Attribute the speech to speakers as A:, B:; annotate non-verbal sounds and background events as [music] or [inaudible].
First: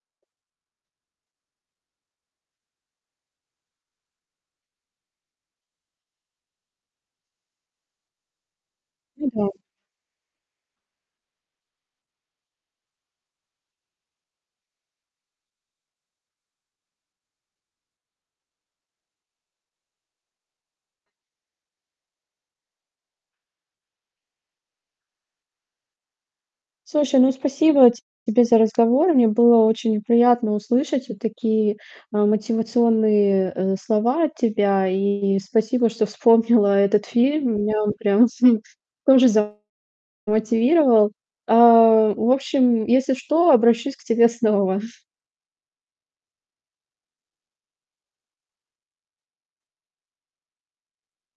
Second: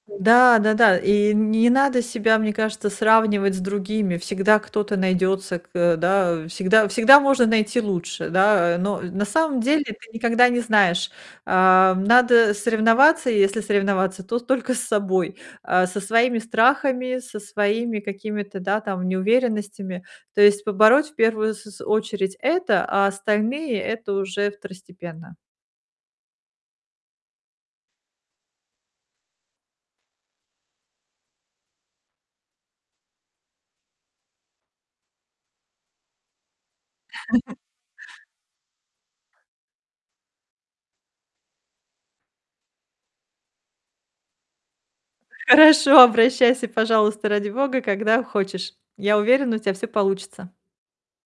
A: Да, да да, и не надо себя, мне кажется, сравнивать с другими. Всегда кто-то найдется к э, да, всегда всегда можно найти лучше, да? Но на
B: Ну да.
A: самом деле ты никогда не знаешь. Ам, надо соревноваться, если соревноваться, то только с собой. А, со своими страхами, со своими какими-то, да, там неуверенностями. То есть побороть в первую с с очередь это, а остальные это уже второстепенно.
B: Слушай, ну спасибо тебе за разговор. Мне было очень приятно услышать вот такие, а, мотивационные, э, слова от тебя, и спасибо, что вспомнила этот фильм.
A: [chuckles]
B: Меня он прям [chuckles] тоже замотивировал. А, в общем, если что, обращусь к тебе снова. [chuckles]
A: Хорошо, обращайся, пожалуйста, ради бога, когда хочешь. Я уверена, у тебя всё получится.